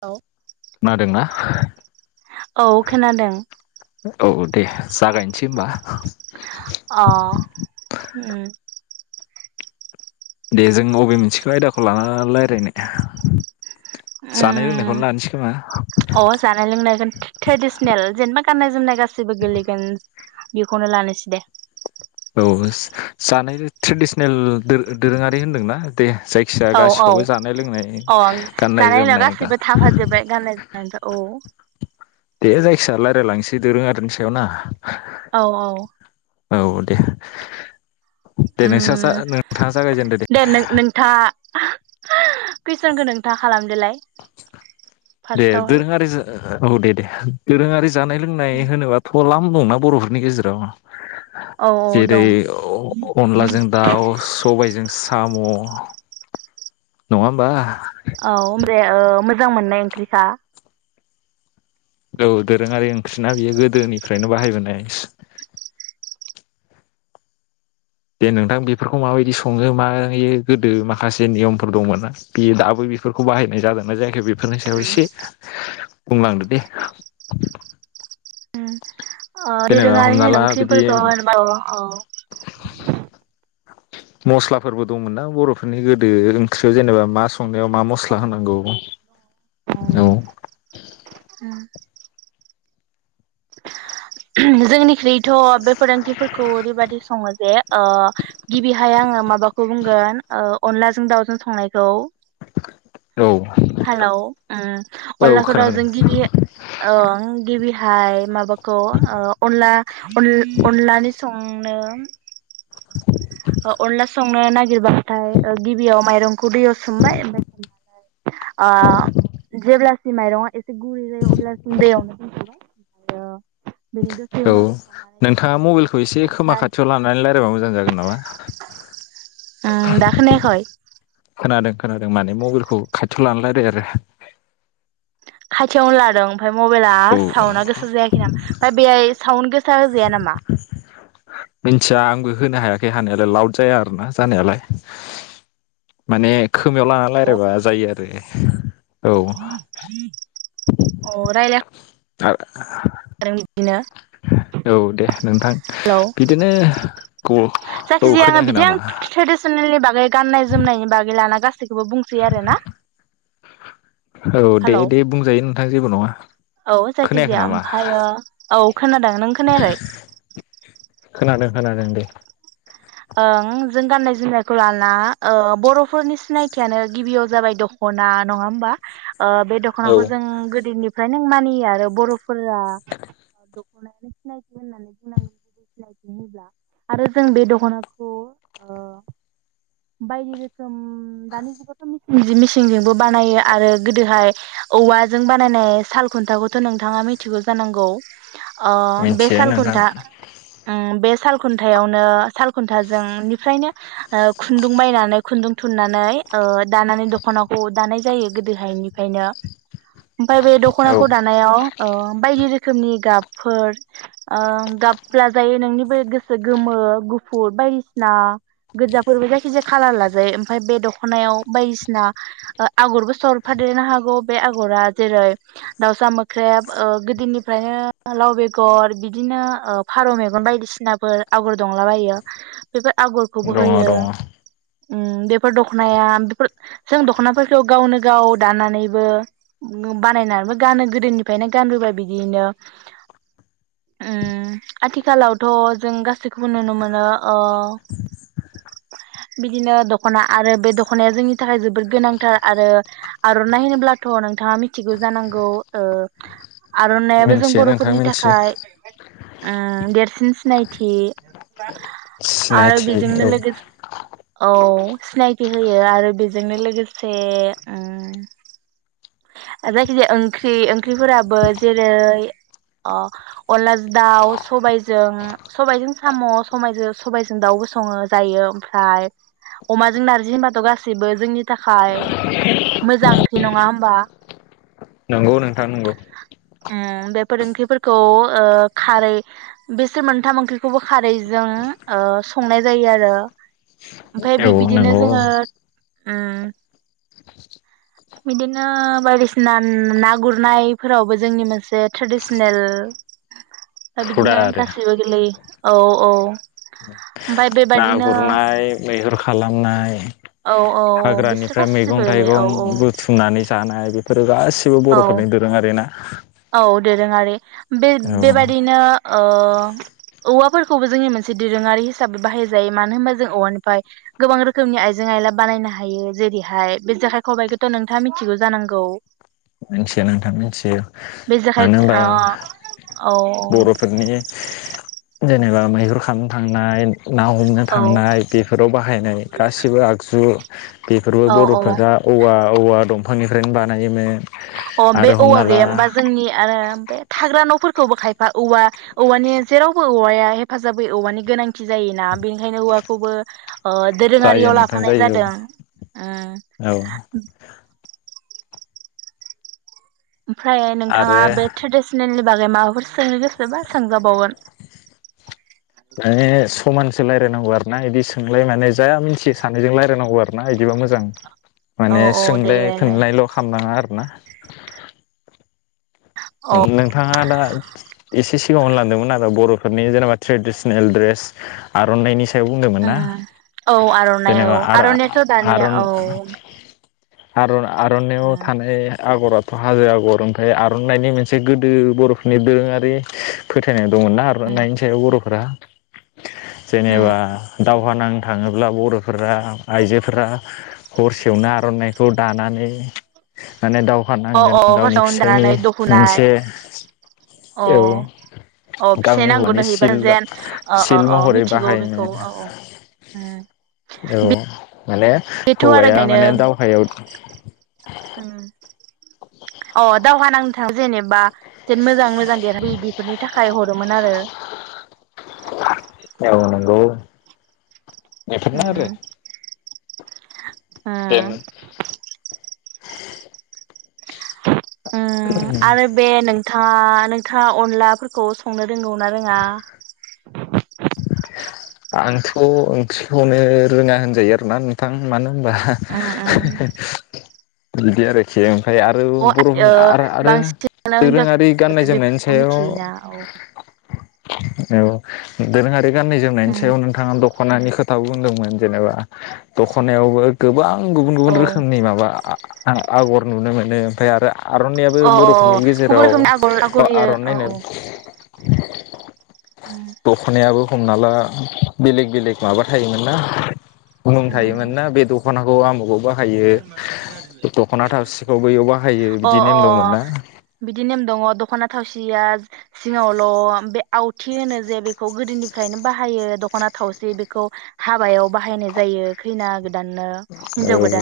[inaudible] औ खोनादोंना औ खोनादों औ दे जागायनोसै होनोमबा ओ ओम दे जों अबे मोनसेखौ आयदाखौ लानानै रायज्लायनो जानाय लोंनायखौनो लानोसै खोमा अ जानाय लोंनाखौनो ट्रेडिसनेल जेनेबा गाननाय जोमनाय गासैबो गोलैगोन बेखौनो लानोसै दे औ जानाय ट्रेडिसनेल दोरोंङारि होन्दोंना दे जायखिजाया औ औ गासिखौबो जानाय लोंनाय औ गाननाय जानाय लोंनायाव जोमनाय गासैबो थाफाजोब्बाय [unintelligible] औ दे जायखिजाया रायज्लायलांसै दोरोंङाआरोनि सायाव ना औ औ औ दे दे ओम नोंस्रा नोंथाङा जागायजेनदो दे नों नोंथा कुइसनखौ नोंथा खालामदोलाय दे फार्स्टआवहाय दोरोंङारि औ दे दे दोरोंङारि जानाय लोंनाय होनोब्लााथ लाम दंना बरफोरनि गेजेराव औ औ जेरै दं अनलाजों दाउ सबायजों साम नंङा होमबा औ मोजां मोननाय ओंख्रिखा औ दोरोंङारि ओंख्रिना बेयो गोदोनिफ्रायनो बाहायबोनाय दे नोंथां बेफोरखौ माबायदि संङो मायो गोदो माखासे नियमफोर दंमोन ना बे दाबो बेफोरखौ बाहायनाय जादोंना जायखि बेफोरनि सायाव उम एसे बुंलांदो दे जेनेबा दोरोंङारि हमना होन ला बिदि ओंख्रिफोरखौ [unintelligible] मस्लाफोरबो दंमोन ना बरफोरनि गोदो ओंख्रियाव जेनेबा मा संनायाव मा औ मस्ला होनांगौ दङ औ [unintelligible] जोंनिख्रुइ थ' बेफोर ओंख्रिफोरखौ ओरैबायदि सङो जे ओ गिबिहाय आङो माबाखौ बुंगोन ओ अनलाजों दाउजों संनायखौ औ हेलौ ओ औ अनलाखौ दा खोनादों जों गिबि ओं गिबि हाय माबा खौ ओ अनला अन-अनलानि सं आंनोम जोबा ओमफ्राय गिबियाव माइरं खौ दैयाव सोमबाय ओमफ्राय सोमनानै ओ जेब्लासिम माइरङा एसे गुरै जायो अब्लासिम दैयावनो [inaudible] ओम औ नोंथाङा मबाइलखौ एसे खोमा खाथियाव लानानै रायलायबा मोजां जागोन नामा ओं दा खोनायाखै खोनादों खोनादों माने मबाइलखौ खाथियाव लाना लायराय आरो खाथियावनो लादों ओमफ्राय मबाइला औ औ साउनआ गोसा जायाखै नामा ओमफ्राय बेहाय सावन गोस मिथिया आंबो होनो हाया खै हानायालाय लाउड जाया आरोना जानायालाय माने खोमायाव लाना लायरायबा जायो आरो औ अ रायलाय [unintelligible] औ दे नोंथां हेलौ बिदिनो औ औ जायखिजाया आङो खोनायाखै बिदि आं नामा? ट्रेडिसनेलनि बागै गाननाय जोमनायनि बागै [unintelligible] गासिखौबो बुंसै आरोना औ दे दे बुंजायो नोंथां जेबो नङा औ खोनायाखै जायखिजाया नामा ओमफायो औ खोनादों नों खोनायाखै? खोनादों खोनादों दे। ओं जों गाननाय जोमनायखौ लाला ओ बर'फोरनि सिनायथियानो गिबियाव जाबाय दख'ना नङा होमबा ओ बे औ दख'नाखौ जों गोदोनि फ्राय नों मानियो आरो बर' फोरा दख [inaudible] आरो जों बे दख'ना खौ ओ बायदि रोखोम दानि जुगावथ' मिसिं जि मिसिंजोंबो बानायो आरो गोदोहाय औवाजों बानायनाय साल खुन्थाखौथ' नोंथाङा मिथिगौ जानांगौ अ बे मिथियो साल नोंथां खुन्था ओम बे साल खुथनो साल खुन्थाजोंनिफ्रायनो खुन्दुं बायनानै खुन्दुं थुननानै ओ दानानै दख'नाखौ दानाय जायो गोदोहायनिफ्रायनो ओमफाय बे औ दख'नाखौ दानायाव ओ बायदि रोखोम रोखोमनि गाबफोर ओ गाब लाजायो जायो नोंनिबो गोसो गोमो गुफुुर बायदिसिना गोजाफोरबो जायखि जाया खालार लाजायो ओमफफ्राय बे दख'नायाव बायदिसिना आगरबो सरफादेरनो हागौ बे आग'रा जेरै दाउसा मोख्रेब गोदोनिफ्रायनो लाव बेगर बिदिनो फारौ मेगन बायदिसिनाफोर आगर दंलाबायो। बेफोर आगरखौबो दङ होयो दङ ओम बेफोर दख'नाया बेफोर जों दख'नाफोरखौ गावनो गाव दानानैबो बानायनानैबो गानो गोदोनिफ्रायनो गानबोबाय बिदियनो उम आथिखालावथ' जों गासैखौबो नुनो मोनो ओ बिदिनो दख'ना आरो बे दख'नाया जोंनि थाखाय जोबोद गोनांथार आरो आर'नाइ होनोब्लाथ' नोंथाङा मिथिगौ जानांगौ ओ आर'नायाबो जों मिथियो नोंथां बर'फोरनि मिथियो थाखाय उम देरसिन सिनायथि आरो सिनायथि बिजोंनो औ लोगोसे औ सिनायथि होयो आरो बेजोंनो लोगोसे उम जायखिजाया ओंख्रि ओंख्रिफोराबो जेरै ओ अनला दाउ सबायजों सबायजों साम' सबाइजों सबायजों दाउबो सङो जायो ओमफ्राय अमाजों नारजि होनबाथ' गासिबो जोंनि थाखाय मोजां ओंख्रि नङा होमबा औ नोंथां नंगौ उम बेफोर ओंख्रिफोरखौ खारै बेसोर मोनथाम ओंख्रिखौबो खारैजों ओ संनाय जायो आरो ओमफफ्राय बि औ बिदिनो नंगौ औ जोङो उम बिदिनो बायदिसिना ना गुरनायफोरावबो जोंनि मोनसे ट्रेडिसनेल दा हुदा बिदिनो आरो गासैबो गोलैयो औ औ ओमफ्राय ना बेबादिनो गुरनाय मैहुर खालामनाय औ औ बिसोर हाग्रानिफ्राय गासिबो मैगं गोलैयो थाइगं औ बुथुमनानै जानाय बे [unintelligible] गासिबो औ बर'फोरनि दोरोंआरि ना औ दोरोङारि बे औ बेबादिनो ओ औवाफोरखौबो जोंनि मोनसे दोरोङारि हिसाबै बाहायजायो मानो होनबा जों औवानिफ्राय गोबां रोखोमनि आइजें आयला बानायनो हायो जेरैहाय बे जेखाइ खबाइखौथ' नोंथाङा मिथिगौ जानांगौ मिथिया नोंथां मिसि बे जेखाइ मानो होनबा अ औ बर'फोरनि जेनेबा मैहुर खामनो थांनाय ना हमनो थांनाय बेफोराव बाहायनाय गासिबो आगजु [inaudible] बेफोरबो औ औ बर'फोरा औवा औवा दं दफांनिफ्रायनो बानायोमोन अ बे आरो औवा हमना ला गैया होमबा जोंनि आरो बे थाग्रा न'फोरखौबो खायफा औवा औवानि जेरावबो औवाया हेफाजाब होयो औवानि गोनांथि जायोना बेनिखायनो औवाखौबो अ जायो दोरोङारियाव नोंथां लाफानाय जायो जादों औ औ उम ओमफ्राय नोंथाङा आरो बे ट्रेडिसनेलनि बागै मा सोंनो गोसोबा सोंजाबावगोन रायलायनांगौ आर ना बिदि सोंलाय माने जा मिथियो सानैजों रायलायनांगौ आरो ना बिदिबा मोजां औ माने औ दे सोंलाय रायलाय फिननायल' खालामनाङा आरो ना औ नोंथाङा दा एसे सिगांआव होलांदोंमोन ना बर'फोरनि जेनेबा ट्रेदिसनेल द्रेस आरनायनि सायाव बुंदोंमोन ना औ आर'नाइ जेनेबा औ आरो आर'नायाथ' दानिया औ आरो आर'नायआव थानाय आगराथ' हाजो आगर ओमफ्राय आरो नायनि मोनसे गोदो बर'फोरनि दोरोङारि फोथायनाय दंमोन ना उम आरनायनि सायाव बर' फ्रा उम जेनेबा दावहा नांनो थाङोब्ला बर' फोर आइजोफोरा हरसेयावनो आर'नाइखौ दानानै माने दावहा अ नांगोन अ गावनि हरसायावनो फिसायनि दानानै दख'ना मोनसे अ औ अ फिसाइ गावनि हौवानि नांगौनो हैबा सिल जेन अ अ सिल अ महरै मिथिगौ बाहायनो बेखौ औ उम औ माने बेथ' आरो हौवाया गायनो माने दावहायाव उम अ दावहा नांनो थाङो जेनेबा जेन मोजां मोजां देरहाबोयो बेफोरनि थाखाय हरोमोन आरो औ नेथाफना आरो ओ देन आरो बे नों नोंथाङा नोंथाङा अनलाफोरखौ संनो रोंगौ ना रोङा आंथ' ओंख्रिखौनो रोङा होनजायो आरोना नोंथां मानो होनबा उम उम बिदि आरोखि आ आरो अ बर'फोर ओ आरो आरो बांसिनानो दोरोङारि हिनजावसासो गान्नाय जोमनायनि बेफोरखौ सायाव मिथियोना औ औ [inaudible] गाननाय जोमनायनि सायाव नोंथाङा दख'नानि खोथा बुंदोंमोन जेनेबा दख'नायावबो गोबां गुबुन गुबुन औ रोखोमनि माबा आं आगर नुनो मोनो ओमफ्राय आरो आर'नाइयाबो अ अ बर'फोरनि गुबुन गेजेराव रोखोमनि आगर आगर होयो औ आर'नाइनो औ दख'नायाबो हमना ला बेलेग बेलेग माबा थायोमोन ना मुं थायोमोन ना बे दख'ना औ बाहायो थावसिखौ [unintelligible] बैयाव बाहायो अ बिदि नेम अ दंमोन ना बिदि नेम दङ दख'ना थावसिया सिङावल' बे आवथि होनो जे बेखौ गोदोनिफ्रायनो बाहायो दख'ना थावसि बेखौ हाबायाव बाहायनाय जायो खैना [unintelligible] औ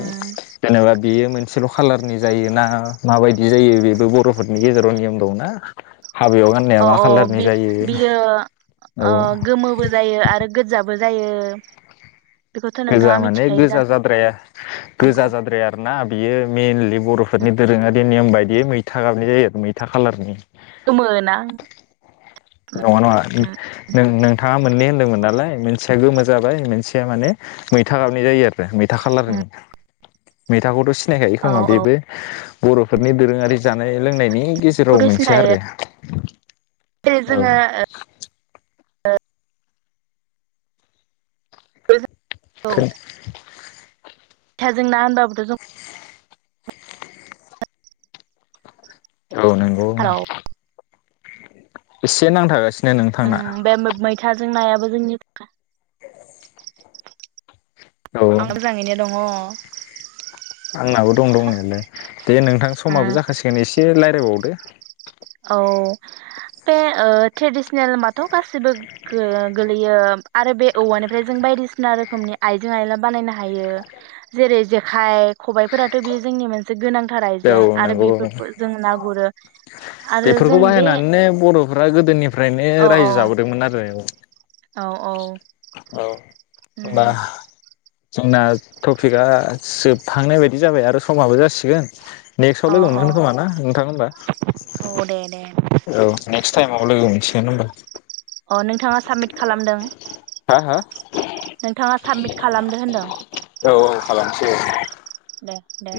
उम बेयो मोन एसेल' खाालारनि जायो ना माबायदि जायो बेबो बर'फोरनि गेजेराव नियम दंना। हाबायाव गाननाया अ मा अ खालारनि जायो बि-बियो औ ओ गोमोबो जायो आरो गोजाबो जायो। बेखौथ' गोजा नोंथाङा माने मिथिखायो गोजा जाद्राया गोजा जानांगौ जाद्राया आरो ना। बियो मइेनलि बर'फोरनि दोरोङारि नेम बायदिय मैथा गाबनाय जायो आरो मैथा खालारनि। गोमो ना नङा उम नङा नोंथाङा मोननै दोंमोन नालाय मोनसेया गोमा जाबाय मोनसेया माने मैथा गाबनाय जायो आरो। मैथा खालारनि। उम मिथाखौथ' सिनायखायो औ खोमा औ बेबो बर'फोरनि दोरोङारि जानाय लोंनायनि गेजेराव बेखौथ' मोनसे सिनायो आरो जेरै औ जोङो [unintelligible] [unintelligible] औ थाजों ना होनबाबोथ' जों औ नंगौ एसे नांथागासिनो नोंथांना उम बे मैथाजों नायाबो [unintelligible] औ आं मोजाङैनो दङ [inaudible] आंनाबो दं दंनायालाय दे नोंथां समाबो जाखासिगोन एसे रायज्लायबावद [inaudible] औ बे ओ ट्रेडिसनेल होनबाथ' गासिबो गोलैयो आरो बे औवानिफ्राय जों बायदिसिना रोखोमनि आइजें आइला बानायनो हायो जेरै जेखाइ खबाइफोराथ' बेयो जोंनि मोनसे गोनां थार आइजें औ आरो नंगौ बेफोरखौ जों ना गुरो। आरो जों बेफोरखौ बे बाहायनानैनो बर'फ्रा गोदोनिफ्रायनो औ औ रायजो जाबोदोंमोन आरो औ औ औ उम जोंना टपिकआ जोबहांनाय बायदि जाबाय आरो समाबो जासिगोन। [unintelligible] नेक्सआव औ लोगो औ मोनगोन खोमा ना नोंथां होनबा? औ दे दे औ नेक्स्ट टाइमाव लोगो मोनसिगोन होमबा। अ नोंथाङा साबमिट खालामदों हा हा नोंथाङा साबमिट खालामदो होनदों। [unintelligible] दे दे